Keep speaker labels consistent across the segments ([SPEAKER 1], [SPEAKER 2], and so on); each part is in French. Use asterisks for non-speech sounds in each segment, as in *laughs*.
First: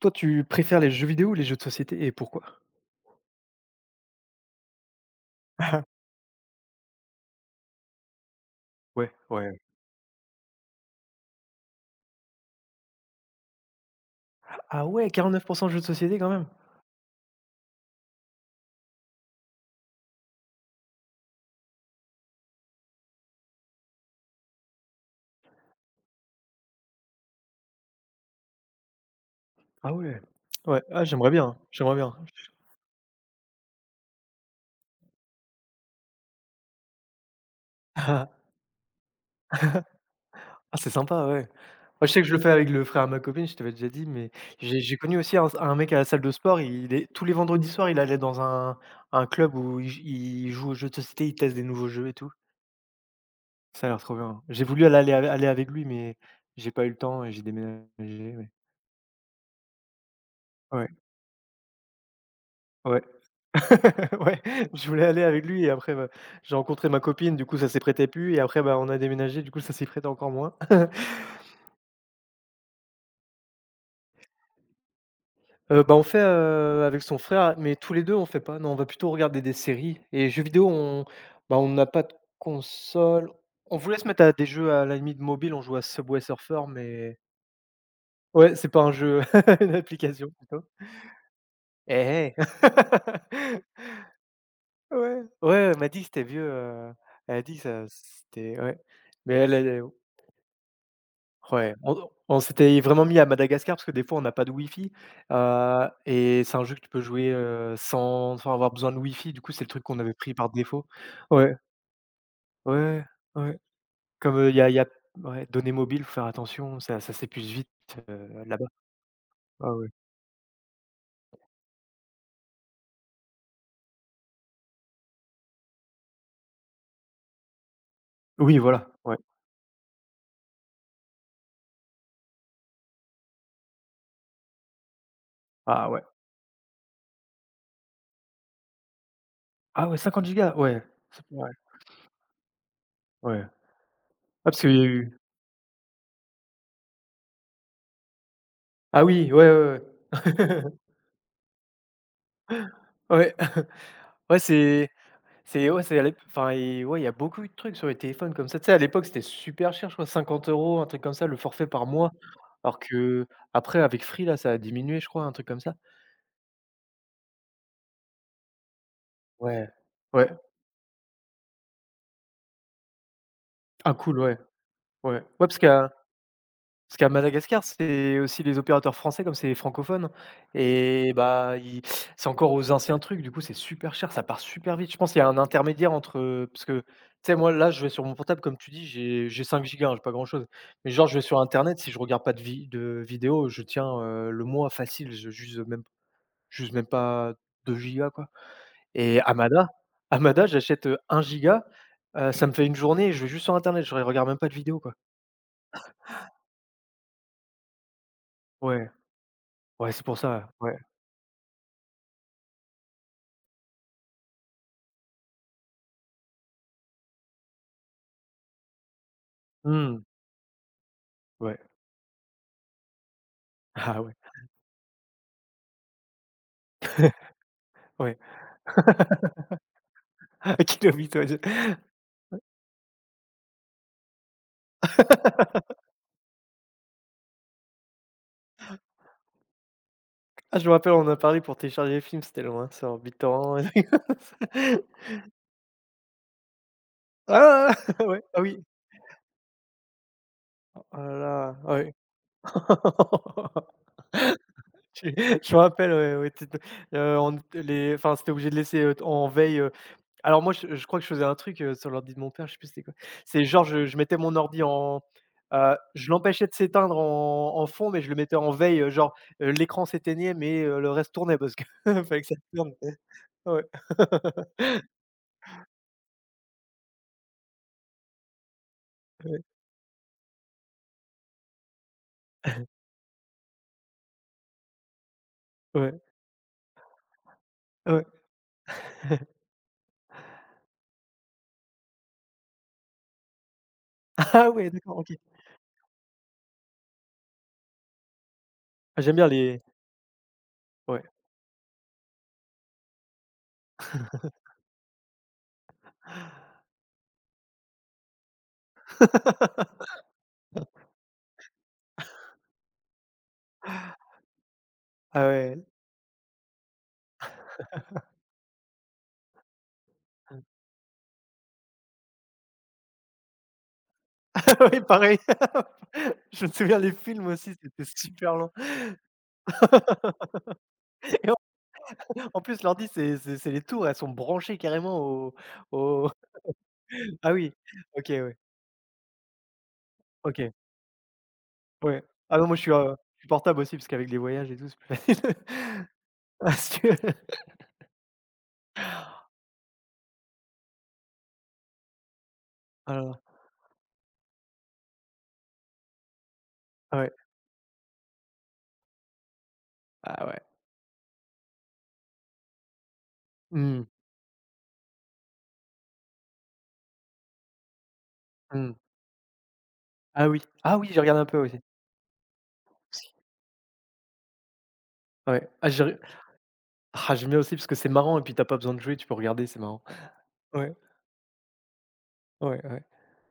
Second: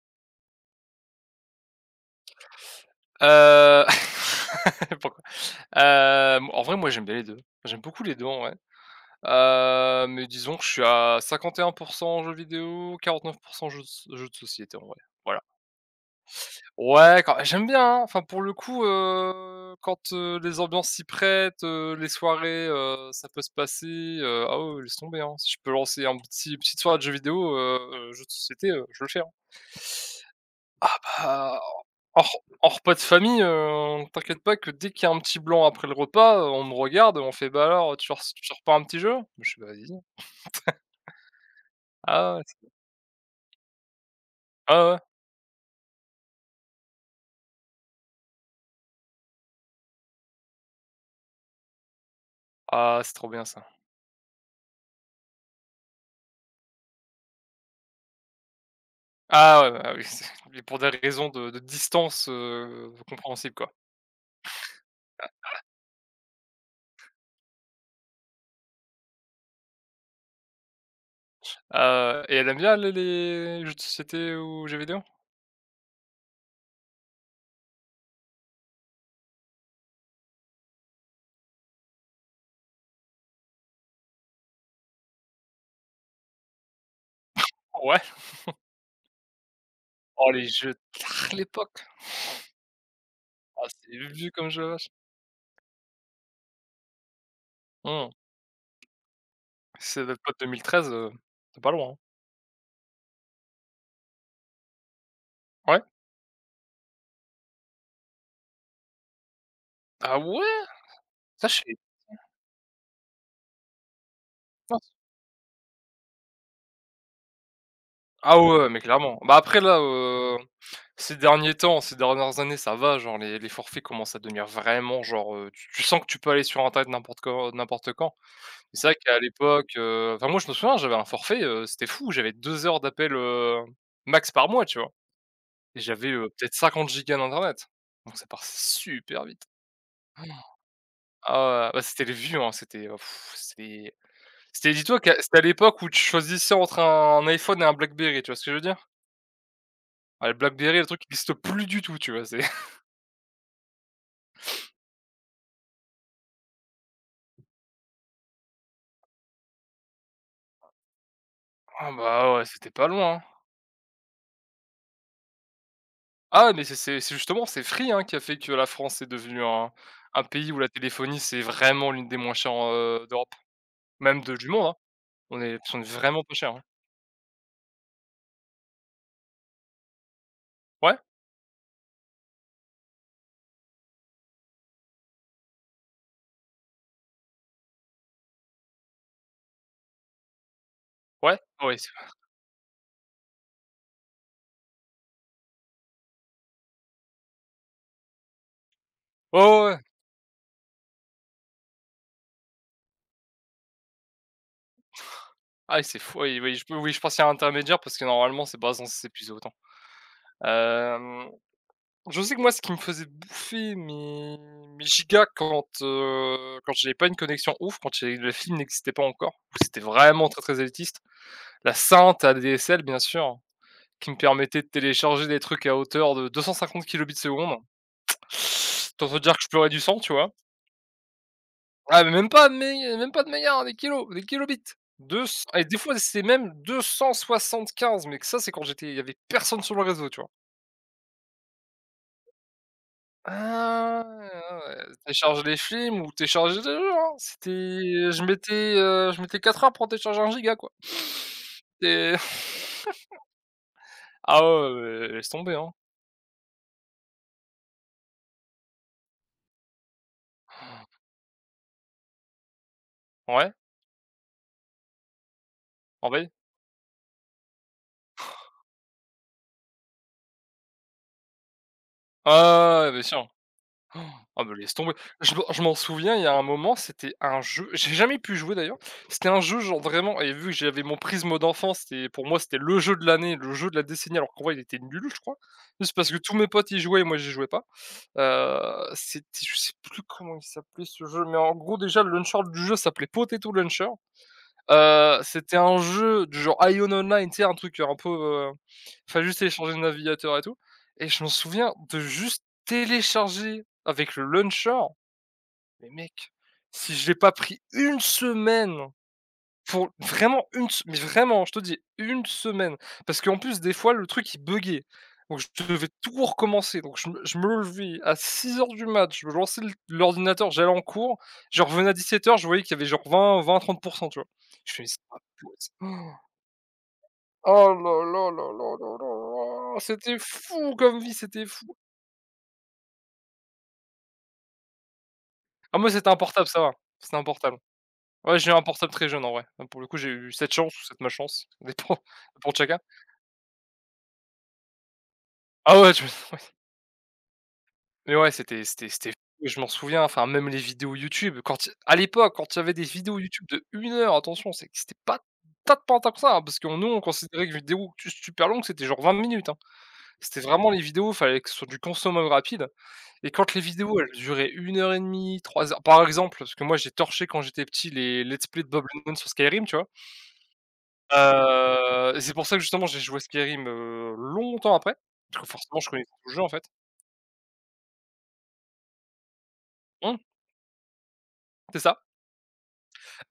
[SPEAKER 1] Toi, tu préfères les jeux vidéo ou les jeux de société et pourquoi?
[SPEAKER 2] Heu, *laughs* Pourquoi?
[SPEAKER 1] *laughs*
[SPEAKER 2] En vrai, moi, j'aime bien les 2. J'aime beaucoup les 2, en vrai.
[SPEAKER 1] Ouais, ouais.
[SPEAKER 2] Mais disons que je suis à 51% jeux vidéo, 49 jeux de société, en
[SPEAKER 1] Ah
[SPEAKER 2] vrai.
[SPEAKER 1] ouais,
[SPEAKER 2] Voilà.
[SPEAKER 1] 49 jeux de société quand même?
[SPEAKER 2] Ouais, quand j'aime bien, hein. Enfin, pour le coup, quand, les ambiances s'y prêtent, les soirées, ça peut se passer, ah ouais, ouais, laisse tomber, hein. Si je peux lancer un petite soirée de jeux vidéo, jeux de société, je le fais, hein.
[SPEAKER 1] Ah ouais. Ouais,
[SPEAKER 2] Ah
[SPEAKER 1] ah j'aimerais bien,
[SPEAKER 2] bah,
[SPEAKER 1] j'aimerais bien.
[SPEAKER 2] Hors hors repas de famille, t'inquiète pas que dès qu'il y a un petit blanc après le repas, on me regarde, on fait: «Bah alors, tu sors tu
[SPEAKER 1] *laughs*
[SPEAKER 2] sors pas un petit jeu?» Je suis «Bah vas-y».
[SPEAKER 1] Ah c'est sympa, ouais. Moi, je sais que je
[SPEAKER 2] Ah
[SPEAKER 1] le
[SPEAKER 2] ouais,
[SPEAKER 1] fais avec le frère à ma copine, je t'avais déjà dit, mais j'ai
[SPEAKER 2] ah
[SPEAKER 1] j'ai
[SPEAKER 2] ouais.
[SPEAKER 1] connu aussi un mec à la salle de sport, il est tous les vendredis soirs, il allait dans un club où il joue aux jeux de société, il teste des nouveaux jeux et tout.
[SPEAKER 2] Ah c'est trop bien ça.
[SPEAKER 1] Ça a l'air trop bien. J'ai voulu aller avec lui, mais j'ai pas eu le temps et j'ai déménagé, ouais.
[SPEAKER 2] Ah ouais, bah oui, c'est *laughs* mais pour des
[SPEAKER 1] Ouais,
[SPEAKER 2] raisons de distance,
[SPEAKER 1] ouais.
[SPEAKER 2] compréhensible quoi.
[SPEAKER 1] *laughs* Ouais, je voulais aller avec lui et après, bah, j'ai rencontré ma copine, du coup, ça s'y prêtait plus et après, bah, on a déménagé, du coup, ça s'y prêtait encore moins. *laughs*
[SPEAKER 2] Et elle aime bien les jeux de société ou jeux vidéo?
[SPEAKER 1] Bah, on fait, avec son frère, mais tous les 2 on fait pas, non, on va plutôt regarder des séries et jeux vidéo, on bah, on n'a pas de console. On voulait se mettre à des jeux à la limite mobile, on joue à Subway Surfer, mais
[SPEAKER 2] Ouais.
[SPEAKER 1] ouais, c'est pas un jeu, *laughs* une
[SPEAKER 2] Oh
[SPEAKER 1] application
[SPEAKER 2] les
[SPEAKER 1] plutôt.
[SPEAKER 2] jeux car l'époque!
[SPEAKER 1] Eh, eh!
[SPEAKER 2] Ah
[SPEAKER 1] *laughs*
[SPEAKER 2] c'est vieux comme jeu, la vache.
[SPEAKER 1] Ouais, ouais, elle m'a dit que c'était vieux, elle a dit que ça
[SPEAKER 2] Mmh.
[SPEAKER 1] c'était ouais, mais elle
[SPEAKER 2] Ça date pas de 2013, c'est pas
[SPEAKER 1] Ouais,
[SPEAKER 2] loin, hein.
[SPEAKER 1] on s'était vraiment mis à Madagascar parce que des fois on n'a pas de wifi,
[SPEAKER 2] Ouais?
[SPEAKER 1] et c'est un jeu que tu peux jouer, sans avoir besoin de Wi-Fi. Du coup, c'est le truc qu'on avait
[SPEAKER 2] Ah
[SPEAKER 1] pris
[SPEAKER 2] ouais?
[SPEAKER 1] par défaut.
[SPEAKER 2] Ça je
[SPEAKER 1] Ouais,
[SPEAKER 2] savais.
[SPEAKER 1] ouais, ouais, ouais. Comme, il y a ouais, données mobiles, faut faire attention, ça s'épuise vite,
[SPEAKER 2] Ah ouais,
[SPEAKER 1] là-bas.
[SPEAKER 2] ouais, mais clairement. Bah, après
[SPEAKER 1] Ah
[SPEAKER 2] là,
[SPEAKER 1] ouais.
[SPEAKER 2] ces derniers temps, ces dernières années, ça va, genre les forfaits commencent à devenir vraiment genre, tu sens que tu peux aller sur internet n'importe quand n'importe quand.
[SPEAKER 1] Oui,
[SPEAKER 2] Mais c'est
[SPEAKER 1] voilà,
[SPEAKER 2] vrai
[SPEAKER 1] ouais.
[SPEAKER 2] qu'à l'époque, enfin moi je me souviens, j'avais un forfait, c'était fou, j'avais 2 heures d'appel, max par mois, tu vois? Et
[SPEAKER 1] Ah ouais.
[SPEAKER 2] j'avais, peut-être 50 gigas d'internet. Donc ça part super vite.
[SPEAKER 1] Ah ouais, 50 gigas? Ouais, c'est ouais,
[SPEAKER 2] Ah ouais, bah, c'était les vieux, hein,
[SPEAKER 1] ouais.
[SPEAKER 2] c'était
[SPEAKER 1] Ah parce qu'il
[SPEAKER 2] c'était
[SPEAKER 1] y a
[SPEAKER 2] dis-toi que
[SPEAKER 1] eu
[SPEAKER 2] c'était à l'époque où tu choisissais entre un iPhone et un BlackBerry, tu vois ce que je veux dire?
[SPEAKER 1] ah oui, ouais, ouais, ouais.
[SPEAKER 2] Ah, le BlackBerry, le
[SPEAKER 1] *laughs*
[SPEAKER 2] truc qui existe plus du tout, tu vois? C'est *laughs*
[SPEAKER 1] Ouais. *laughs* Ouais, c'est ouais, c'est à l'ép enfin et ouais, il y a beaucoup eu de trucs sur les téléphones comme ça. Tu sais, à l'époque, c'était super cher, je crois 50 euros un truc comme ça, le forfait par
[SPEAKER 2] ah
[SPEAKER 1] mois.
[SPEAKER 2] bah, ouais, c'était
[SPEAKER 1] Alors
[SPEAKER 2] pas loin, hein.
[SPEAKER 1] que après avec Free, là, ça a diminué, je crois, un truc comme ça.
[SPEAKER 2] Ah, mais c'est justement, c'est Free, hein, qui a fait que la France est devenue
[SPEAKER 1] Ouais,
[SPEAKER 2] un
[SPEAKER 1] ouais.
[SPEAKER 2] pays où la téléphonie, c'est vraiment l'une des moins chères, d'Europe,
[SPEAKER 1] Ah
[SPEAKER 2] même
[SPEAKER 1] cool,
[SPEAKER 2] de
[SPEAKER 1] ouais,
[SPEAKER 2] du monde, hein.
[SPEAKER 1] ouais. Ouais,
[SPEAKER 2] On est on est vraiment pas cher, hein.
[SPEAKER 1] Parce qu'à Madagascar, c'est aussi les opérateurs français, comme c'est francophone
[SPEAKER 2] Ouais,
[SPEAKER 1] et bah, ils c'est encore aux anciens trucs, du coup, c'est super cher, ça part super vite. Je pense qu'il y a un intermédiaire entre, parce que, tu sais, moi, là, je vais sur mon portable, comme tu dis, j'ai 5 gigas, hein, j'ai pas grand-chose. Mais genre, je vais
[SPEAKER 2] ouais,
[SPEAKER 1] sur
[SPEAKER 2] ah ouais,
[SPEAKER 1] internet,
[SPEAKER 2] c'est
[SPEAKER 1] si je regarde pas de vi de vidéos, je tiens, le mois facile, je juste même j'use même pas 2 gigas, quoi. Et à
[SPEAKER 2] ouais, ouais,
[SPEAKER 1] Mada
[SPEAKER 2] ouais.
[SPEAKER 1] à Mada, j'achète, 1 giga, ça me fait une journée, je vais juste sur internet, je regarde même pas de vidéos, quoi.
[SPEAKER 2] Ah oui, c'est fou, oui, oui, je peux oui, je pense qu'il y a un intermédiaire parce que normalement, c'est pas
[SPEAKER 1] Ouais,
[SPEAKER 2] censé s'épuiser autant.
[SPEAKER 1] ouais, c'est pour ça, ouais.
[SPEAKER 2] Hem Je sais que moi, ce qui me faisait bouffer mes gigas quand, quand j'avais pas une connexion ouf, quand j'avais le film n'existait pas encore, où c'était
[SPEAKER 1] Mmh.
[SPEAKER 2] vraiment très, très élitiste.
[SPEAKER 1] Ouais.
[SPEAKER 2] La sainte ADSL, bien sûr,
[SPEAKER 1] Ah
[SPEAKER 2] qui
[SPEAKER 1] ouais.
[SPEAKER 2] me permettait de télécharger des trucs à hauteur de
[SPEAKER 1] *laughs*
[SPEAKER 2] 250 kilobits/seconde.
[SPEAKER 1] Ouais.
[SPEAKER 2] Autant te dire
[SPEAKER 1] *laughs*
[SPEAKER 2] que je pleurais du sang, tu vois?
[SPEAKER 1] Kill 'em with Audio.
[SPEAKER 2] Ah, mais même pas de mégas, des kilos, des kilobits. Deux c et
[SPEAKER 1] *laughs*
[SPEAKER 2] des fois, c'était même 275, mais que ça, c'est quand j'étais il y avait personne sur le réseau, tu vois?
[SPEAKER 1] Ah, je me rappelle, on en a parlé pour télécharger les films, c'était loin, sur BitTorrent. Et tout.
[SPEAKER 2] Ah ouais, ouais, ouais.
[SPEAKER 1] *laughs*
[SPEAKER 2] Télécharger les films ou télécharger des jeux, hein. C'était,
[SPEAKER 1] Ah! *laughs*
[SPEAKER 2] je
[SPEAKER 1] Ouais, ah
[SPEAKER 2] mettais,
[SPEAKER 1] oui.
[SPEAKER 2] heu, je mettais 4 heures pour télécharger 1 giga, quoi.
[SPEAKER 1] Oh là là,
[SPEAKER 2] C'est
[SPEAKER 1] ah
[SPEAKER 2] *laughs*
[SPEAKER 1] *laughs*
[SPEAKER 2] ah ouais, mais
[SPEAKER 1] Je
[SPEAKER 2] laisse tomber,
[SPEAKER 1] je me
[SPEAKER 2] hein.
[SPEAKER 1] rappelle, ouais, ouais, tu te on les enfin, c'était obligé de laisser, en veille. Alors moi, je crois que je faisais un truc, sur l'ordi de mon père, je sais plus c'était quoi. C'est
[SPEAKER 2] Ouais?
[SPEAKER 1] genre je mettais mon ordi en
[SPEAKER 2] En
[SPEAKER 1] je
[SPEAKER 2] veille?
[SPEAKER 1] l'empêchais de s'éteindre en en fond, mais je le mettais en veille, genre, l'écran s'éteignait, mais le reste tournait parce que *laughs* fallait que
[SPEAKER 2] Ouais,
[SPEAKER 1] ça tourne.
[SPEAKER 2] ouais, ouais, bien sûr.
[SPEAKER 1] Ouais.
[SPEAKER 2] Ah bah, laisse
[SPEAKER 1] *laughs*
[SPEAKER 2] tomber. Je m'en souviens, il y a un moment, c'était un jeu j'ai jamais pu jouer d'ailleurs. C'était
[SPEAKER 1] Ouais.
[SPEAKER 2] un jeu genre vraiment et vu que j'avais mon prisme d'enfance, c'était pour moi, c'était le jeu de l'année, le jeu de la décennie alors qu'en vrai, il était nul, je crois. Juste
[SPEAKER 1] Ouais,
[SPEAKER 2] parce que tous mes potes y jouaient et moi j'y jouais pas.
[SPEAKER 1] ouais.
[SPEAKER 2] C'était
[SPEAKER 1] *laughs*
[SPEAKER 2] je sais plus comment il s'appelait ce jeu, mais en gros déjà le launcher du jeu s'appelait Potato Launcher.
[SPEAKER 1] Ah ouais, d'accord, OK.
[SPEAKER 2] C'était un jeu du genre Ion Online, tu sais un truc, un peu,
[SPEAKER 1] Ah, j'aime
[SPEAKER 2] fallait
[SPEAKER 1] bien
[SPEAKER 2] juste
[SPEAKER 1] les
[SPEAKER 2] télécharger le navigateur et tout
[SPEAKER 1] ouais.
[SPEAKER 2] et je m'en souviens de juste télécharger avec le launcher, mais mec, si je l'ai pas pris une semaine pour
[SPEAKER 1] *laughs*
[SPEAKER 2] vraiment une se mais vraiment, je te dis une semaine, parce qu'en plus des fois le truc il buggait,
[SPEAKER 1] Ah
[SPEAKER 2] donc
[SPEAKER 1] ouais.
[SPEAKER 2] je devais tout recommencer, donc je me levais à 6 heures du mat, je me lançais l'ordinateur, j'allais en cours, je revenais à 17 heures, je voyais qu'il y avait genre vingt vingt 30%, tu vois?
[SPEAKER 1] *laughs*
[SPEAKER 2] Je
[SPEAKER 1] Oui,
[SPEAKER 2] fais: «C'est pas
[SPEAKER 1] pareil.
[SPEAKER 2] possible». *gasps*
[SPEAKER 1] *laughs* Je me souviens les films aussi,
[SPEAKER 2] Oh là
[SPEAKER 1] c'était
[SPEAKER 2] là
[SPEAKER 1] super long.
[SPEAKER 2] là là là là là,
[SPEAKER 1] *laughs*
[SPEAKER 2] c'était fou comme vie,
[SPEAKER 1] Et en
[SPEAKER 2] c'était fou.
[SPEAKER 1] en plus l'ordi, c'est les tours, elles sont branchées carrément au
[SPEAKER 2] Ah moi c'était
[SPEAKER 1] au
[SPEAKER 2] un portable, ça va, c'était un
[SPEAKER 1] Ah oui,
[SPEAKER 2] portable.
[SPEAKER 1] OK, ouais.
[SPEAKER 2] Ouais, j'ai eu un portable très jeune en vrai. Pour le coup, j'ai eu cette
[SPEAKER 1] OK,
[SPEAKER 2] chance ou cette malchance, ça dépend,
[SPEAKER 1] ouais.
[SPEAKER 2] *laughs*
[SPEAKER 1] Ah non,
[SPEAKER 2] pour
[SPEAKER 1] moi,
[SPEAKER 2] chacun.
[SPEAKER 1] je suis portable aussi parce qu'avec les voyages et tout, c'est plus facile.
[SPEAKER 2] Ah ouais,
[SPEAKER 1] *laughs*
[SPEAKER 2] tu
[SPEAKER 1] Ah si tu veux.
[SPEAKER 2] mais ouais, c'était fou et je m'en souviens, enfin même les vidéos YouTube, quand il à l'époque, quand il y avait des
[SPEAKER 1] Ah là
[SPEAKER 2] vidéos
[SPEAKER 1] là.
[SPEAKER 2] YouTube de 1 heure, attention, c'est que c'était pas tant que ça, hein, parce que nous,
[SPEAKER 1] Ah
[SPEAKER 2] on
[SPEAKER 1] ouais.
[SPEAKER 2] considérait que vidéo tu super longue, c'était genre 20 minutes, hein.
[SPEAKER 1] Ah ouais.
[SPEAKER 2] C'était vraiment les vidéos, fallait que ce soit du consommable rapide et quand les
[SPEAKER 1] Mmh,
[SPEAKER 2] vidéos, elles duraient 1 heure et demie, 3 heures par exemple, parce que moi, j'ai torché quand j'étais petit les let's play de
[SPEAKER 1] mmh.
[SPEAKER 2] Bob Lennon sur Skyrim, tu vois?
[SPEAKER 1] Ah oui. Ah oui, j'ai regardé un peu aussi.
[SPEAKER 2] Et c'est pour ça que justement j'ai joué à Skyrim, longtemps après, parce
[SPEAKER 1] Ouais.
[SPEAKER 2] que
[SPEAKER 1] Ah
[SPEAKER 2] forcément
[SPEAKER 1] j'ai
[SPEAKER 2] je
[SPEAKER 1] re
[SPEAKER 2] connaissais tout le jeu en fait.
[SPEAKER 1] ah j'aime bien aussi parce que c'est marrant et puis tu as pas besoin de jouer, tu peux regarder, c'est marrant.
[SPEAKER 2] Mmh,
[SPEAKER 1] Ouais,
[SPEAKER 2] c'est ça.
[SPEAKER 1] ouais, ouais.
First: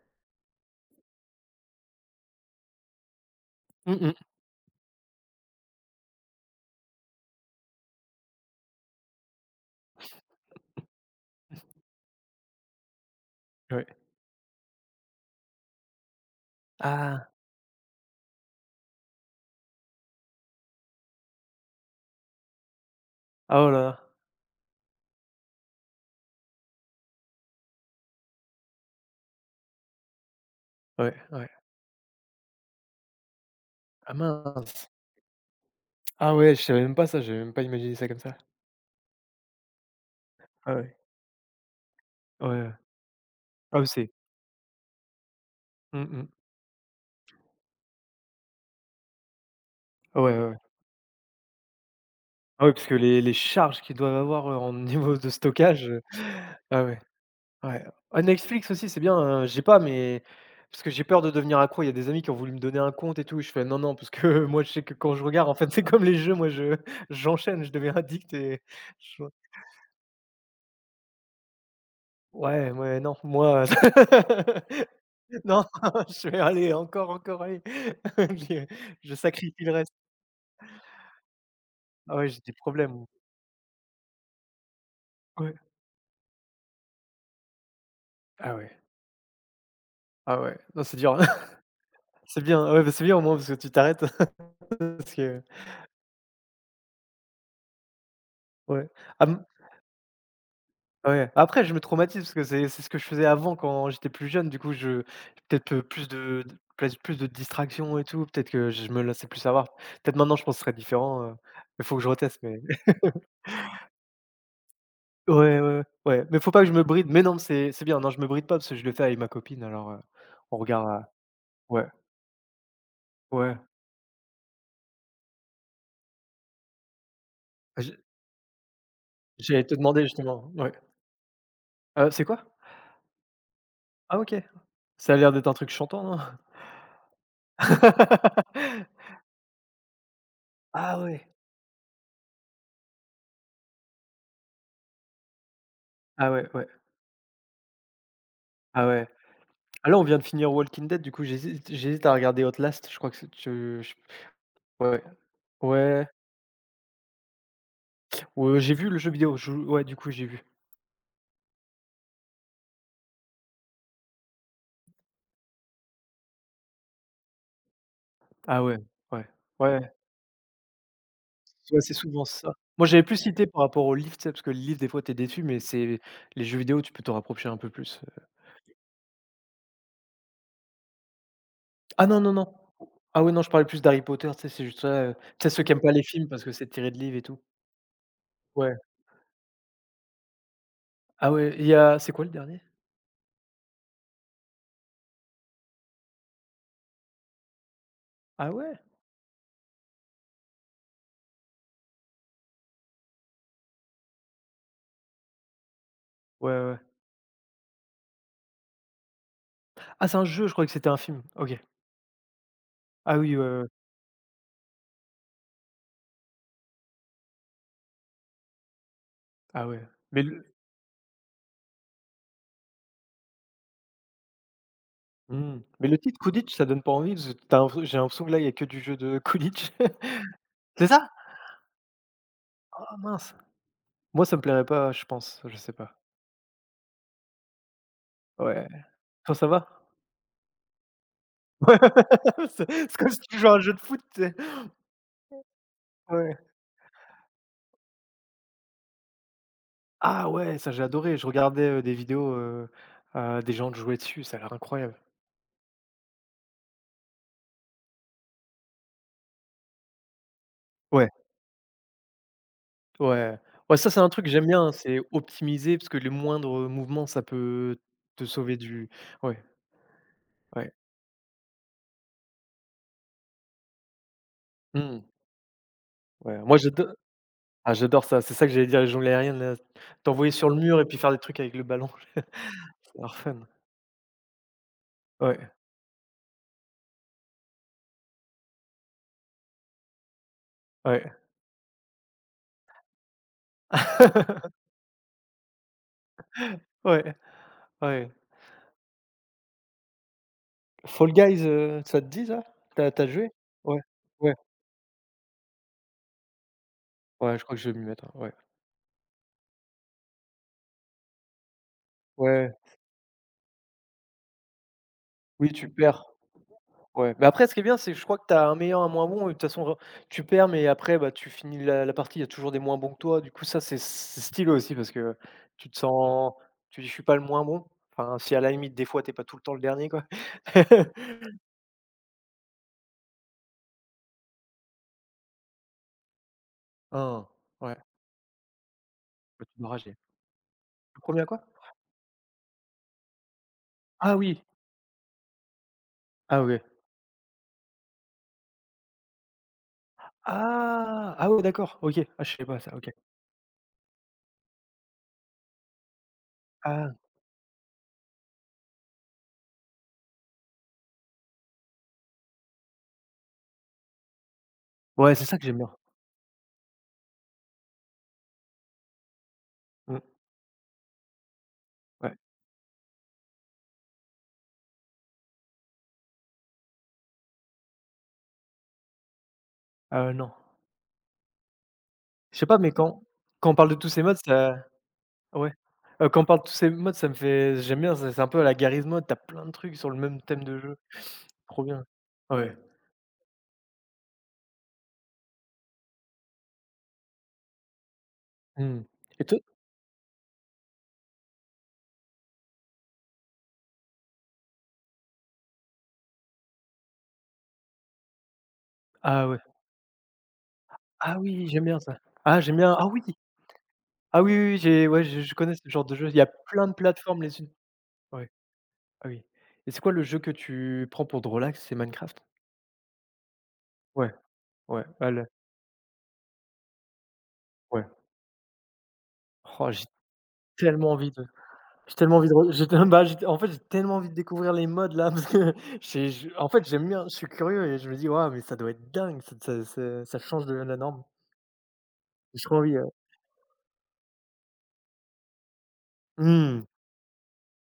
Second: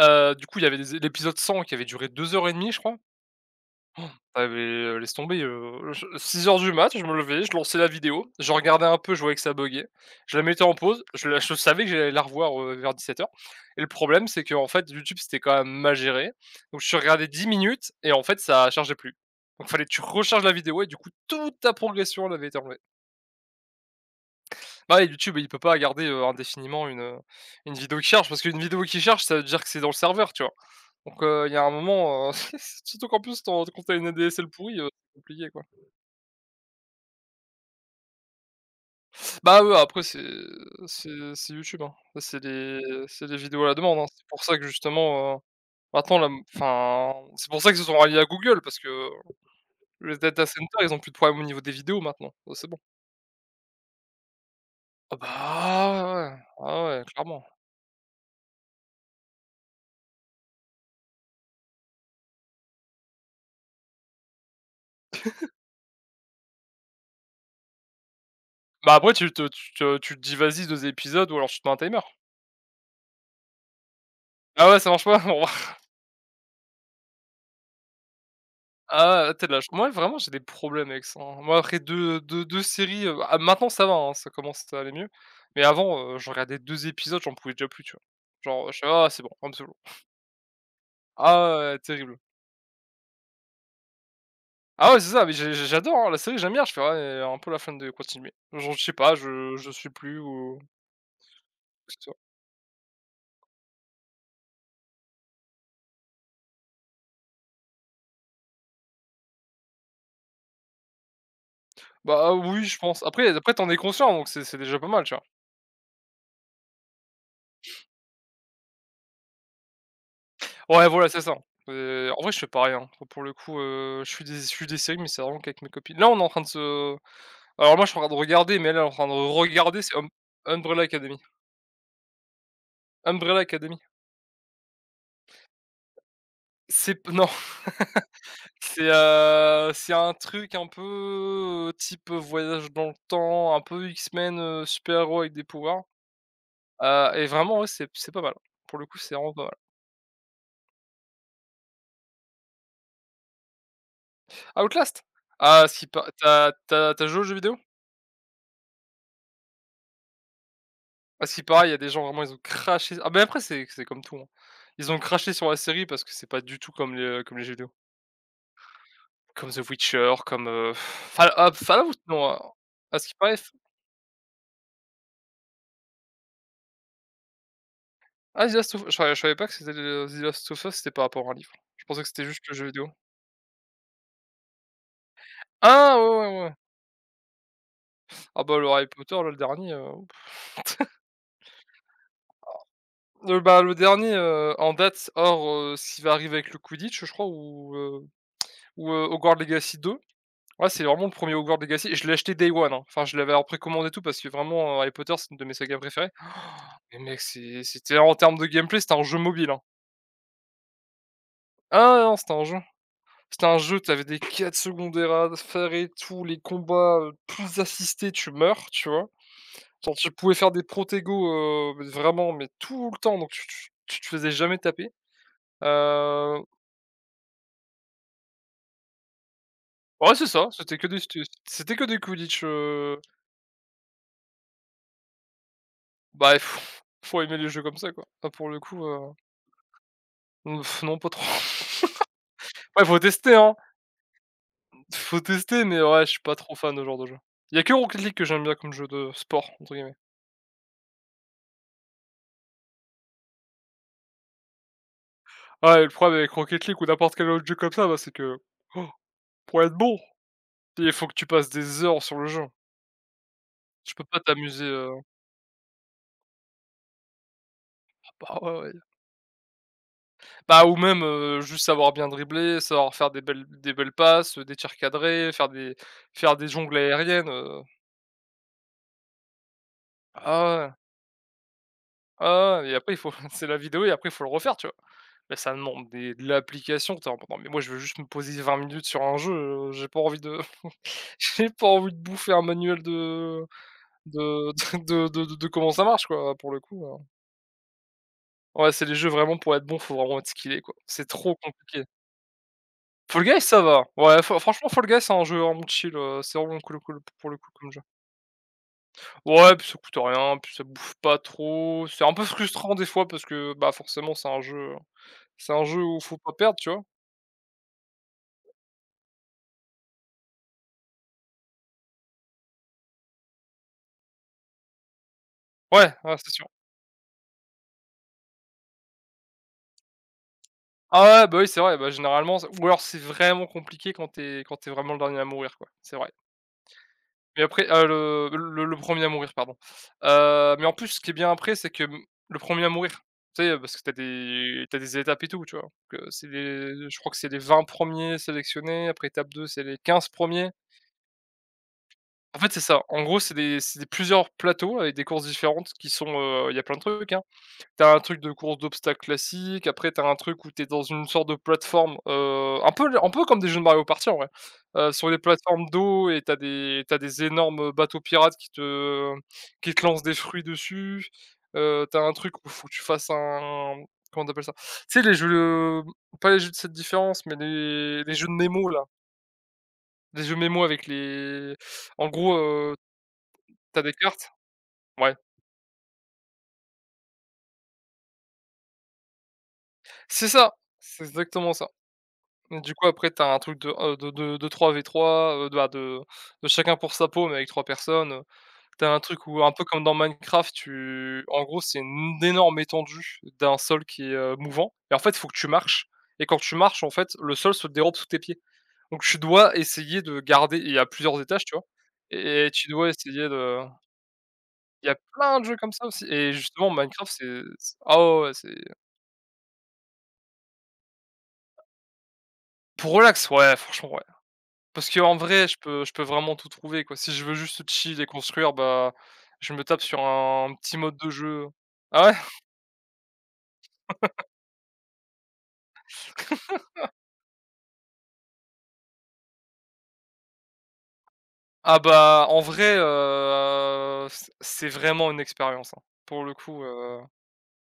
[SPEAKER 2] Du coup, il y avait des l'épisode 100 qui avait duré 2 heures et demie, je crois.
[SPEAKER 1] Mmh
[SPEAKER 2] Oh,
[SPEAKER 1] mh.
[SPEAKER 2] ça avait, laisse tomber, je 6h du mat, je me levais, je lançais la vidéo, je regardais un peu, je voyais que ça buguait. Je la mettais en pause, je savais que j'allais la revoir, vers 17 heures. Et le
[SPEAKER 1] Ouais.
[SPEAKER 2] problème, c'est qu'en fait, YouTube, c'était quand même mal géré. Donc je regardais
[SPEAKER 1] Ah!
[SPEAKER 2] 10 minutes et en fait, ça chargeait plus. Donc fallait que tu recharges la vidéo et du coup, toute ta progression, elle avait été enlevée.
[SPEAKER 1] Ah oh là là.
[SPEAKER 2] Bah, ouais, YouTube, il peut pas garder, indéfiniment une vidéo qui charge, parce qu'une vidéo qui charge, ça veut dire que c'est dans le serveur, tu vois?
[SPEAKER 1] Ouais,
[SPEAKER 2] Donc,
[SPEAKER 1] ouais.
[SPEAKER 2] il y a un moment, *laughs* surtout qu'en plus ton quand tu as une
[SPEAKER 1] Ah
[SPEAKER 2] ADSL pourrie,
[SPEAKER 1] mince!
[SPEAKER 2] c'est compliqué, quoi.
[SPEAKER 1] Ah ouais, je savais même pas ça, j'avais même pas imaginé ça comme ça.
[SPEAKER 2] Bah, ouais, après
[SPEAKER 1] Ah ouais.
[SPEAKER 2] c'est c'est YouTube, hein. Ça, C'est
[SPEAKER 1] Ouais, ouais.
[SPEAKER 2] les c'est les vidéos à la
[SPEAKER 1] Ah oui,
[SPEAKER 2] demande, hein.
[SPEAKER 1] c'est
[SPEAKER 2] C'est pour ça que justement,
[SPEAKER 1] mmh
[SPEAKER 2] maintenant
[SPEAKER 1] mh.
[SPEAKER 2] la enfin, c'est pour ça qu'ils se sont ralliés à Google parce que les
[SPEAKER 1] Ouais, ouais,
[SPEAKER 2] data
[SPEAKER 1] ouais.
[SPEAKER 2] centers, ils ont plus de problèmes au niveau des vidéos maintenant,
[SPEAKER 1] Ah
[SPEAKER 2] c'est
[SPEAKER 1] oui,
[SPEAKER 2] bon.
[SPEAKER 1] parce que les charges qu'ils doivent avoir, en *laughs*
[SPEAKER 2] Ah
[SPEAKER 1] niveau
[SPEAKER 2] bah,
[SPEAKER 1] de stockage,
[SPEAKER 2] ah ouais, ouais, ah
[SPEAKER 1] ah ouais,
[SPEAKER 2] ouais, clairement.
[SPEAKER 1] ouais. Ah Netflix aussi, c'est bien, hein, j'ai pas, mais parce que j'ai peur de devenir accro. Il y a des amis qui ont voulu me donner un compte et tout, je fais: «Non, non», parce que *laughs* moi, je sais que quand je regarde, en fait, c'est comme les jeux, moi, je *laughs* j'enchaîne, je deviens addict et
[SPEAKER 2] Bah, après
[SPEAKER 1] je
[SPEAKER 2] tu te dis: «Vas-y 2 épisodes» ou alors tu te mets un timer.
[SPEAKER 1] ouais, ouais, non, moi,
[SPEAKER 2] Ah ouais,
[SPEAKER 1] *laughs*
[SPEAKER 2] ça marche pas? *laughs* Bon, bah.
[SPEAKER 1] non, *laughs* je vais aller encore, encore, allez, *laughs* je je
[SPEAKER 2] Ah ouais, tu de la
[SPEAKER 1] sacrifie
[SPEAKER 2] ch
[SPEAKER 1] le
[SPEAKER 2] moi
[SPEAKER 1] reste.
[SPEAKER 2] vraiment j'ai des problèmes avec ça, hein. Moi après
[SPEAKER 1] Ah
[SPEAKER 2] deux
[SPEAKER 1] ouais, j'ai
[SPEAKER 2] deux
[SPEAKER 1] des
[SPEAKER 2] deux séries,
[SPEAKER 1] problèmes.
[SPEAKER 2] ah maintenant ça va, hein, ça commence à aller mieux.
[SPEAKER 1] Ouais.
[SPEAKER 2] Mais avant, je regardais 2 épisodes, j'en pouvais déjà plus, tu vois?
[SPEAKER 1] Ah ouais,
[SPEAKER 2] Genre, je fais: «Ah c'est bon, ça».
[SPEAKER 1] ah ouais, non, c'est dur.
[SPEAKER 2] Ah ouais,
[SPEAKER 1] *laughs*
[SPEAKER 2] terrible.
[SPEAKER 1] C'est bien, ouais, bah, c'est bien au moins parce que tu t'arrêtes *laughs*
[SPEAKER 2] Ah ouais, c'est
[SPEAKER 1] parce
[SPEAKER 2] ça, mais
[SPEAKER 1] que
[SPEAKER 2] j'adore, hein, la série, j'aime bien, je fais: «Ouais, un peu la fin de continuer». Genre je
[SPEAKER 1] Ouais.
[SPEAKER 2] sais pas,
[SPEAKER 1] Ah mmh,
[SPEAKER 2] je suis plus ou
[SPEAKER 1] ouais. Après je me
[SPEAKER 2] que ce soit.
[SPEAKER 1] traumatise parce que c'est ce que je faisais avant quand j'étais plus jeune. Du coup, je peut-être, plus de place plus de distractions et tout, peut-être que je me laissais plus savoir. Peut-être maintenant je pense que ce serait différent, il faut que je
[SPEAKER 2] Bah
[SPEAKER 1] reteste mais
[SPEAKER 2] oui, je pense. Après
[SPEAKER 1] *laughs*
[SPEAKER 2] après t'en es conscient donc c'est déjà pas mal, tu vois?
[SPEAKER 1] ouais, ouais, ouais, ouais, mais faut pas que je me bride. Mais non, c'est bien, non, je me bride pas parce que je le fais avec ma copine alors, on
[SPEAKER 2] Ouais,
[SPEAKER 1] regarde,
[SPEAKER 2] voilà, c'est ça.
[SPEAKER 1] ouais,
[SPEAKER 2] En vrai je fais pas rien. Pour le coup,
[SPEAKER 1] ouais.
[SPEAKER 2] je suis des séries mais c'est vraiment qu'avec mes copines. Là on est en train de se. Alors moi, je
[SPEAKER 1] J
[SPEAKER 2] suis en train de regarder, mais elle, elle est en train de
[SPEAKER 1] J'allais te
[SPEAKER 2] regarder, c'est
[SPEAKER 1] demander justement, ouais.
[SPEAKER 2] Umbrella Academy.
[SPEAKER 1] C'est quoi?
[SPEAKER 2] Umbrella Academy.
[SPEAKER 1] Ah OK. Ça a l'air d'être un truc chantant, non?
[SPEAKER 2] C'est p Non, *laughs* c'est,
[SPEAKER 1] *laughs*
[SPEAKER 2] heu, c'est un truc un peu,
[SPEAKER 1] Ah ouais,
[SPEAKER 2] type, voyage dans le temps, un peu X-Men, super-héros avec des pouvoirs,
[SPEAKER 1] ah ouais, ouais,
[SPEAKER 2] et vraiment, ouais, c'est pas mal. Pour le
[SPEAKER 1] ah
[SPEAKER 2] coup,
[SPEAKER 1] ouais.
[SPEAKER 2] c'est vraiment pas mal.
[SPEAKER 1] Ah là, on vient de finir Walking Dead, du coup, j'hésite à regarder Outlast, je crois que c'est je
[SPEAKER 2] Outlast?
[SPEAKER 1] ouais,
[SPEAKER 2] Ah, à ce qui pa
[SPEAKER 1] ouais,
[SPEAKER 2] T'as t'as tu joué aux jeux vidéo?
[SPEAKER 1] ouais, j'ai vu le jeu vidéo, je ouais, du coup, j'ai vu.
[SPEAKER 2] Ah, ce qui paraît, il y a des gens vraiment, ils ont craché ah, mais après, c'est comme tout, hein. Ils ont craché sur la série parce que c'est pas du tout comme comme les jeux vidéo.
[SPEAKER 1] Ah ouais, ouais,
[SPEAKER 2] Comme The
[SPEAKER 1] ouais,
[SPEAKER 2] Witcher, comme,
[SPEAKER 1] ouais, c'est
[SPEAKER 2] Fallout
[SPEAKER 1] souvent
[SPEAKER 2] non, hein.
[SPEAKER 1] ça. Moi,
[SPEAKER 2] À
[SPEAKER 1] j'avais
[SPEAKER 2] ce qui
[SPEAKER 1] plus
[SPEAKER 2] paraît
[SPEAKER 1] cité
[SPEAKER 2] F
[SPEAKER 1] par rapport au livre, tu sais? Parce que le livre, des fois, t'es déçu, mais c'est les jeux vidéo, tu peux t'en rapprocher un peu plus.
[SPEAKER 2] ah The Last of Us, je savais pas que c'était le The Last of Us, c'était par rapport à un livre. Je pensais
[SPEAKER 1] Ah
[SPEAKER 2] que
[SPEAKER 1] non,
[SPEAKER 2] c'était
[SPEAKER 1] non,
[SPEAKER 2] juste
[SPEAKER 1] non.
[SPEAKER 2] le jeu vidéo.
[SPEAKER 1] Ah ouais, non, je parlais plus d'Harry Potter, tu sais? C'est juste ça, tu sais, ceux qui aiment pas
[SPEAKER 2] Ah
[SPEAKER 1] les
[SPEAKER 2] ouais,
[SPEAKER 1] films
[SPEAKER 2] ouais,
[SPEAKER 1] parce
[SPEAKER 2] ouais.
[SPEAKER 1] que c'est tiré de livres et tout.
[SPEAKER 2] Ah bah, le
[SPEAKER 1] Ouais.
[SPEAKER 2] Harry Potter là, le dernier, ouf.
[SPEAKER 1] Ah ouais, il y a c'est quoi le dernier?
[SPEAKER 2] Le dernier, en date hors, ce qui va arriver avec le Quidditch, je crois
[SPEAKER 1] Ah ouais?
[SPEAKER 2] ou, Hogwarts Legacy 2. Ouais, c'est vraiment le premier Hogwarts Legacy et je l'ai acheté day one, hein. Enfin, je l'avais en précommandé et tout parce que vraiment, Harry Potter, c'est une de mes sagas préférées.
[SPEAKER 1] Ouais, ouais.
[SPEAKER 2] *gasps* Mais mec, c'était en termes de gameplay, c'était un jeu mobile, hein.
[SPEAKER 1] Ah, c'est un jeu, je croyais que c'était un film. OK.
[SPEAKER 2] Ah ouais, non, c'était un jeu.
[SPEAKER 1] Ah oui, ouais,
[SPEAKER 2] C'était un
[SPEAKER 1] ouais.
[SPEAKER 2] jeu, t'avais des quêtes secondaires à faire et tout, les combats, plus assistés, tu meurs, tu vois?
[SPEAKER 1] Ah ouais.
[SPEAKER 2] Genre tu
[SPEAKER 1] Mais
[SPEAKER 2] pouvais
[SPEAKER 1] l
[SPEAKER 2] faire des protégos, vraiment, mais tout le temps, donc tu te faisais jamais taper.
[SPEAKER 1] Mmh. Mais le titre
[SPEAKER 2] Heu,
[SPEAKER 1] Quidditch, ça donne pas envie parce que tu as j'ai l'impression que là, il y a que du jeu de Quidditch.
[SPEAKER 2] ouais, c'est ça,
[SPEAKER 1] *laughs* C'est ça?
[SPEAKER 2] c'était que des Quidditch,
[SPEAKER 1] Ah mince! Moi, ça me plairait pas, je pense, je sais pas.
[SPEAKER 2] bah, il faut faut aimer les jeux comme ça, quoi. Là, pour le
[SPEAKER 1] Ouais.
[SPEAKER 2] coup,
[SPEAKER 1] Toi, ça va?
[SPEAKER 2] non, pas trop. *laughs*
[SPEAKER 1] *laughs*
[SPEAKER 2] Ouais,
[SPEAKER 1] C'est
[SPEAKER 2] faut
[SPEAKER 1] comme si
[SPEAKER 2] tester,
[SPEAKER 1] tu jouais à
[SPEAKER 2] hein,
[SPEAKER 1] un jeu de foot, tu
[SPEAKER 2] faut tester, mais ouais, je suis pas
[SPEAKER 1] Ouais.
[SPEAKER 2] trop fan de ce genre de jeu. Il y a que Rocket League que j'aime bien comme jeu de sport, entre guillemets.
[SPEAKER 1] Ah ouais, ça j'ai adoré, je regardais, des vidéos, des gens jouer dessus, ça a l'air incroyable.
[SPEAKER 2] Ouais, le problème avec Rocket League ou n'importe quel autre jeu comme ça, bah, c'est que oh, pour être bon, il faut
[SPEAKER 1] Ouais.
[SPEAKER 2] que tu passes des heures sur le jeu.
[SPEAKER 1] Ouais. Ouais, ça,
[SPEAKER 2] Tu
[SPEAKER 1] c'est
[SPEAKER 2] peux
[SPEAKER 1] un
[SPEAKER 2] pas
[SPEAKER 1] truc que j'aime
[SPEAKER 2] t'amuser,
[SPEAKER 1] bien, c'est optimiser parce que les moindres mouvements, ça peut te
[SPEAKER 2] bah,
[SPEAKER 1] sauver
[SPEAKER 2] ouais, ouais.
[SPEAKER 1] du ouais,
[SPEAKER 2] Bah,
[SPEAKER 1] ouais.
[SPEAKER 2] ou même, juste savoir bien dribbler, savoir faire des belles passes, des tirs
[SPEAKER 1] Mmh.
[SPEAKER 2] cadrés, faire
[SPEAKER 1] Ouais,
[SPEAKER 2] des
[SPEAKER 1] moi
[SPEAKER 2] jongles
[SPEAKER 1] j'ado
[SPEAKER 2] aériennes,
[SPEAKER 1] Ah j'adore ça, c'est ça que j'allais dire, les jonglées aériennes là, t'envoyer
[SPEAKER 2] ah
[SPEAKER 1] sur le
[SPEAKER 2] ouais,
[SPEAKER 1] mur et puis faire des trucs avec le ballon, *laughs* ça
[SPEAKER 2] ah ouais et après il
[SPEAKER 1] a
[SPEAKER 2] faut
[SPEAKER 1] l'air
[SPEAKER 2] *laughs*
[SPEAKER 1] fun.
[SPEAKER 2] c'est la vidéo et après il faut le refaire, tu vois? Mais
[SPEAKER 1] Ouais,
[SPEAKER 2] ça demande des de l'application, tu en mode: «Non mais moi je veux juste me poser 20 minutes sur un jeu, j'ai pas envie de *laughs*
[SPEAKER 1] ouais.
[SPEAKER 2] j'ai pas envie de bouffer un manuel de
[SPEAKER 1] *laughs*
[SPEAKER 2] *laughs* de comment ça marche, quoi, pour le coup.
[SPEAKER 1] Ouais, ouais.
[SPEAKER 2] Ouais, c'est les jeux vraiment pour être bon, faut vraiment être skillé, quoi. C'est
[SPEAKER 1] Fall
[SPEAKER 2] trop
[SPEAKER 1] Guys,
[SPEAKER 2] compliqué.
[SPEAKER 1] ça te dit ça? T'as As
[SPEAKER 2] Fall
[SPEAKER 1] joué?
[SPEAKER 2] Guys, ça
[SPEAKER 1] Ouais,
[SPEAKER 2] va. Ouais,
[SPEAKER 1] ouais,
[SPEAKER 2] franchement, Fall Guys, c'est un jeu vraiment chill, c'est vraiment cool pour le
[SPEAKER 1] ouais, je
[SPEAKER 2] coup
[SPEAKER 1] crois que
[SPEAKER 2] comme
[SPEAKER 1] je vais
[SPEAKER 2] jeu.
[SPEAKER 1] m'y mettre, ouais.
[SPEAKER 2] Ouais, puis ça coûte rien, puis ça bouffe pas trop. C'est un peu
[SPEAKER 1] Ouais,
[SPEAKER 2] frustrant des fois parce que, bah, forcément, c'est un jeu c'est
[SPEAKER 1] oui
[SPEAKER 2] un
[SPEAKER 1] tu
[SPEAKER 2] jeu où
[SPEAKER 1] perds,
[SPEAKER 2] faut pas perdre, tu vois?
[SPEAKER 1] ouais. Mais après ce qui est bien, c'est que je crois que t'as un meilleur, un moins bon et de toute façon, genre, tu perds mais après, bah, tu finis la partie, il y a toujours des moins bons que toi, du coup ça c'est stylé aussi parce que tu te
[SPEAKER 2] Ouais, ouais, c'est
[SPEAKER 1] sens
[SPEAKER 2] sûr.
[SPEAKER 1] tu dis: «Je suis pas le moins bon», enfin si à la limite des fois t'es pas tout le temps le dernier quoi.
[SPEAKER 2] Ah
[SPEAKER 1] *laughs*
[SPEAKER 2] ouais, bah, oui, c'est vrai, bah, généralement, c'est ou alors c'est vraiment compliqué quand t'es vraiment le dernier à mourir, quoi, c'est vrai.
[SPEAKER 1] Hein,
[SPEAKER 2] Mais après,
[SPEAKER 1] ouais.
[SPEAKER 2] le 1 à mourir,
[SPEAKER 1] Le
[SPEAKER 2] pardon.
[SPEAKER 1] petit Enragé.
[SPEAKER 2] Mais en plus, ce qui est
[SPEAKER 1] Le 1 à
[SPEAKER 2] bien
[SPEAKER 1] quoi?
[SPEAKER 2] après, c'est que, le premier à mourir, tu sais, parce que t'as
[SPEAKER 1] Ah oui!
[SPEAKER 2] des t'as des étapes et tout, tu vois? Donc, c'est
[SPEAKER 1] Ah ouais.
[SPEAKER 2] les je crois que c'est les 20 premiers sélectionnés, après étape 2, c'est les 15 premiers.
[SPEAKER 1] Ah! Ah ouais, d'accord, OK. Ah je
[SPEAKER 2] En
[SPEAKER 1] savais
[SPEAKER 2] fait, c'est
[SPEAKER 1] pas ça,
[SPEAKER 2] ça.
[SPEAKER 1] OK.
[SPEAKER 2] En gros, c'est des plusieurs plateaux avec des courses différentes qui sont, heu, il y a plein de
[SPEAKER 1] Ah
[SPEAKER 2] trucs, hein. T'as un truc de course d'obstacles classique, après t'as un truc où t'es dans une sorte de plateforme, un peu comme des jeux de Mario Party en vrai, sur
[SPEAKER 1] ouais,
[SPEAKER 2] des
[SPEAKER 1] c'est ça que j'aime
[SPEAKER 2] plateformes
[SPEAKER 1] bien.
[SPEAKER 2] d'eau et t'as des énormes bateaux pirates qui te
[SPEAKER 1] Mmh,
[SPEAKER 2] lancent des fruits dessus, tu as un
[SPEAKER 1] ouais.
[SPEAKER 2] truc où faut que tu fasses un comment tu appelles ça? Tu sais les jeux, pas les jeux de cette différence, mais les jeux de mémo là, les
[SPEAKER 1] Non.
[SPEAKER 2] jeux mémo avec les en gros,
[SPEAKER 1] Je sais pas, mais quand quand on parle de
[SPEAKER 2] tu as
[SPEAKER 1] tous
[SPEAKER 2] des
[SPEAKER 1] ces modes,
[SPEAKER 2] cartes,
[SPEAKER 1] ça
[SPEAKER 2] ouais,
[SPEAKER 1] ouais. Quand on parle de tous ces modes, ça me fait j'aime bien, c'est un peu à la Garry's Mod, tu as plein de trucs sur le même
[SPEAKER 2] c'est
[SPEAKER 1] thème
[SPEAKER 2] ça,
[SPEAKER 1] de jeu.
[SPEAKER 2] c'est exactement
[SPEAKER 1] Trop
[SPEAKER 2] ça.
[SPEAKER 1] bien. Ouais.
[SPEAKER 2] Mais du coup, après, t'as un truc de, de 3 v trois, de bah, de chacun pour sa peau, mais avec 3 personnes, heu. Tu
[SPEAKER 1] Mmh.
[SPEAKER 2] un
[SPEAKER 1] Et
[SPEAKER 2] truc
[SPEAKER 1] toi
[SPEAKER 2] où un peu comme dans Minecraft, tu en gros, c'est une énorme étendue d'un sol qui est, mouvant et en fait, il faut que tu marches et quand tu marches, en fait, le sol se dérobe sous tes pieds. Donc tu
[SPEAKER 1] ah ouais.
[SPEAKER 2] dois essayer de garder il y a
[SPEAKER 1] Ah
[SPEAKER 2] plusieurs étages,
[SPEAKER 1] oui,
[SPEAKER 2] tu vois?
[SPEAKER 1] j'aime bien ça. Ah
[SPEAKER 2] Et
[SPEAKER 1] j'aime
[SPEAKER 2] tu
[SPEAKER 1] bien ah
[SPEAKER 2] dois
[SPEAKER 1] oui!
[SPEAKER 2] essayer de
[SPEAKER 1] Ah oui, oui, oui,
[SPEAKER 2] il
[SPEAKER 1] j'ai
[SPEAKER 2] y a
[SPEAKER 1] ouais, je
[SPEAKER 2] plein de
[SPEAKER 1] connais
[SPEAKER 2] jeux
[SPEAKER 1] ce
[SPEAKER 2] comme
[SPEAKER 1] genre
[SPEAKER 2] ça
[SPEAKER 1] de
[SPEAKER 2] aussi
[SPEAKER 1] jeu. Il y a
[SPEAKER 2] et
[SPEAKER 1] plein
[SPEAKER 2] justement
[SPEAKER 1] de
[SPEAKER 2] Minecraft,
[SPEAKER 1] plateformes les unes
[SPEAKER 2] c'est ah ouais,
[SPEAKER 1] ouais.
[SPEAKER 2] ouais, c'est
[SPEAKER 1] Ah oui. Et c'est quoi le jeu que tu prends pour te relax? C'est Minecraft?
[SPEAKER 2] pour relax, ouais, franchement, ouais.
[SPEAKER 1] Ouais, ouais,
[SPEAKER 2] Parce que en
[SPEAKER 1] elle,
[SPEAKER 2] vrai, je peux vraiment tout trouver, quoi. Si je veux juste
[SPEAKER 1] ouais.
[SPEAKER 2] chill et construire, bah, je me
[SPEAKER 1] Oh,
[SPEAKER 2] tape
[SPEAKER 1] j'ai
[SPEAKER 2] sur un petit
[SPEAKER 1] tellement
[SPEAKER 2] mode de
[SPEAKER 1] envie de
[SPEAKER 2] jeu.
[SPEAKER 1] j'ai
[SPEAKER 2] Ah ouais?
[SPEAKER 1] tellement envie de re j'ai tellement *laughs* bah, j'ai en fait, j'ai tellement envie de découvrir les modes là parce que *laughs* j'ai je en fait, j'aime bien, je suis curieux et je me dis: «Waouh, mais ça doit être dingue, ça change de la norme».
[SPEAKER 2] Ah bah, en
[SPEAKER 1] J'ai trop
[SPEAKER 2] vrai,
[SPEAKER 1] envie,
[SPEAKER 2] c'est vraiment une expérience, hein. Pour le coup,
[SPEAKER 1] mmh,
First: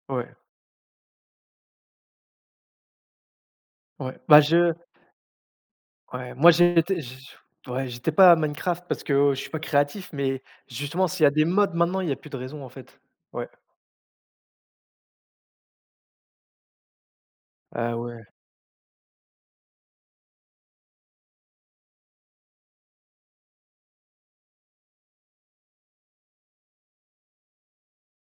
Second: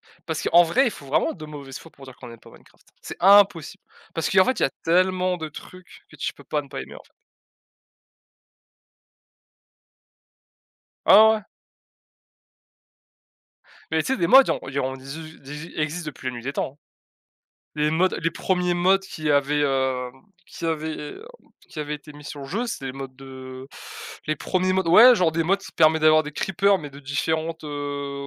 [SPEAKER 1] ouais,
[SPEAKER 2] parce qu'en vrai, il faut vraiment de mauvaise foi pour dire qu'on n'aime pas Minecraft. C'est impossible.
[SPEAKER 1] ouais.
[SPEAKER 2] Parce
[SPEAKER 1] Bah,
[SPEAKER 2] qu'en fait, il y a
[SPEAKER 1] je
[SPEAKER 2] tellement de trucs que tu
[SPEAKER 1] ouais,
[SPEAKER 2] peux
[SPEAKER 1] moi
[SPEAKER 2] pas ne pas aimer,
[SPEAKER 1] j'étais
[SPEAKER 2] en fait.
[SPEAKER 1] j ouais, j'étais pas à Minecraft parce que, je suis pas créatif, mais justement
[SPEAKER 2] Ouais,
[SPEAKER 1] s'il y
[SPEAKER 2] ouais,
[SPEAKER 1] a
[SPEAKER 2] ouais.
[SPEAKER 1] des modes maintenant, il y a plus de raison en fait. Ouais.
[SPEAKER 2] Mais tu sais, des mods, il y en exi existe depuis la nuit des temps, hein. Les
[SPEAKER 1] Ah
[SPEAKER 2] modes
[SPEAKER 1] ouais.
[SPEAKER 2] les premiers modes qui avaient, qui avaient, qui avaient été mis sur le jeu, c'est les premiers modes, ouais, genre des modes qui permet d'avoir des creepers mais de différentes,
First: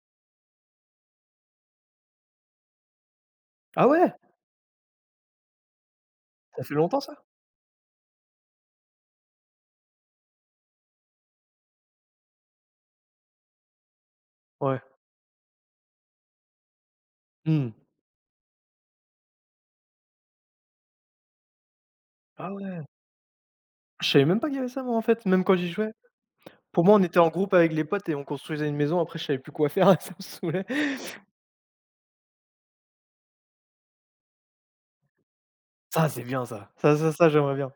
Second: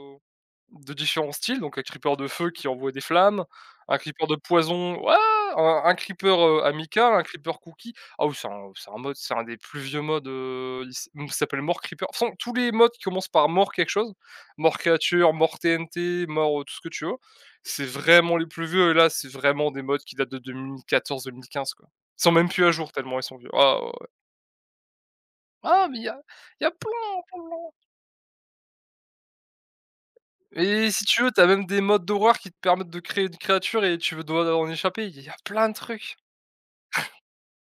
[SPEAKER 2] de différents styles, donc un creeper de feu qui envoie des flammes,
[SPEAKER 1] Ah
[SPEAKER 2] un
[SPEAKER 1] ouais?
[SPEAKER 2] creeper de poison, ouais, un creeper,
[SPEAKER 1] Ça fait longtemps
[SPEAKER 2] amical, un
[SPEAKER 1] ça?
[SPEAKER 2] creeper cookie. Ah oui, c'est un mode, c'est un des plus vieux modes, il s'appelle mort creeper. De toute façon, tous les modes qui commencent par mort quelque chose, mort
[SPEAKER 1] Ouais.
[SPEAKER 2] créature, mort TNT, mort, tout ce que tu veux,
[SPEAKER 1] Mmh.
[SPEAKER 2] c'est vraiment les plus vieux et là, c'est vraiment des modes qui datent de 2014-2015 quoi. Ils sont même
[SPEAKER 1] Ah
[SPEAKER 2] plus à
[SPEAKER 1] ouais.
[SPEAKER 2] jour tellement ils sont vieux. Ah ouais, ouais.
[SPEAKER 1] Je savais même pas qu'il y avait ça moi en fait, même quand j'y
[SPEAKER 2] Ah
[SPEAKER 1] jouais.
[SPEAKER 2] mais il y a
[SPEAKER 1] Pour moi, on était en
[SPEAKER 2] plein.
[SPEAKER 1] groupe avec les potes et on construisait une maison. Après, je savais plus quoi faire, *laughs* ça me saoulait.
[SPEAKER 2] Et si tu veux, t'as même des modes d'horreur qui te permettent de créer une créature et tu veux dois en échapper. Il y a plein de
[SPEAKER 1] Ça,
[SPEAKER 2] trucs.
[SPEAKER 1] c'est bien ça. Ça, j'aimerais bien.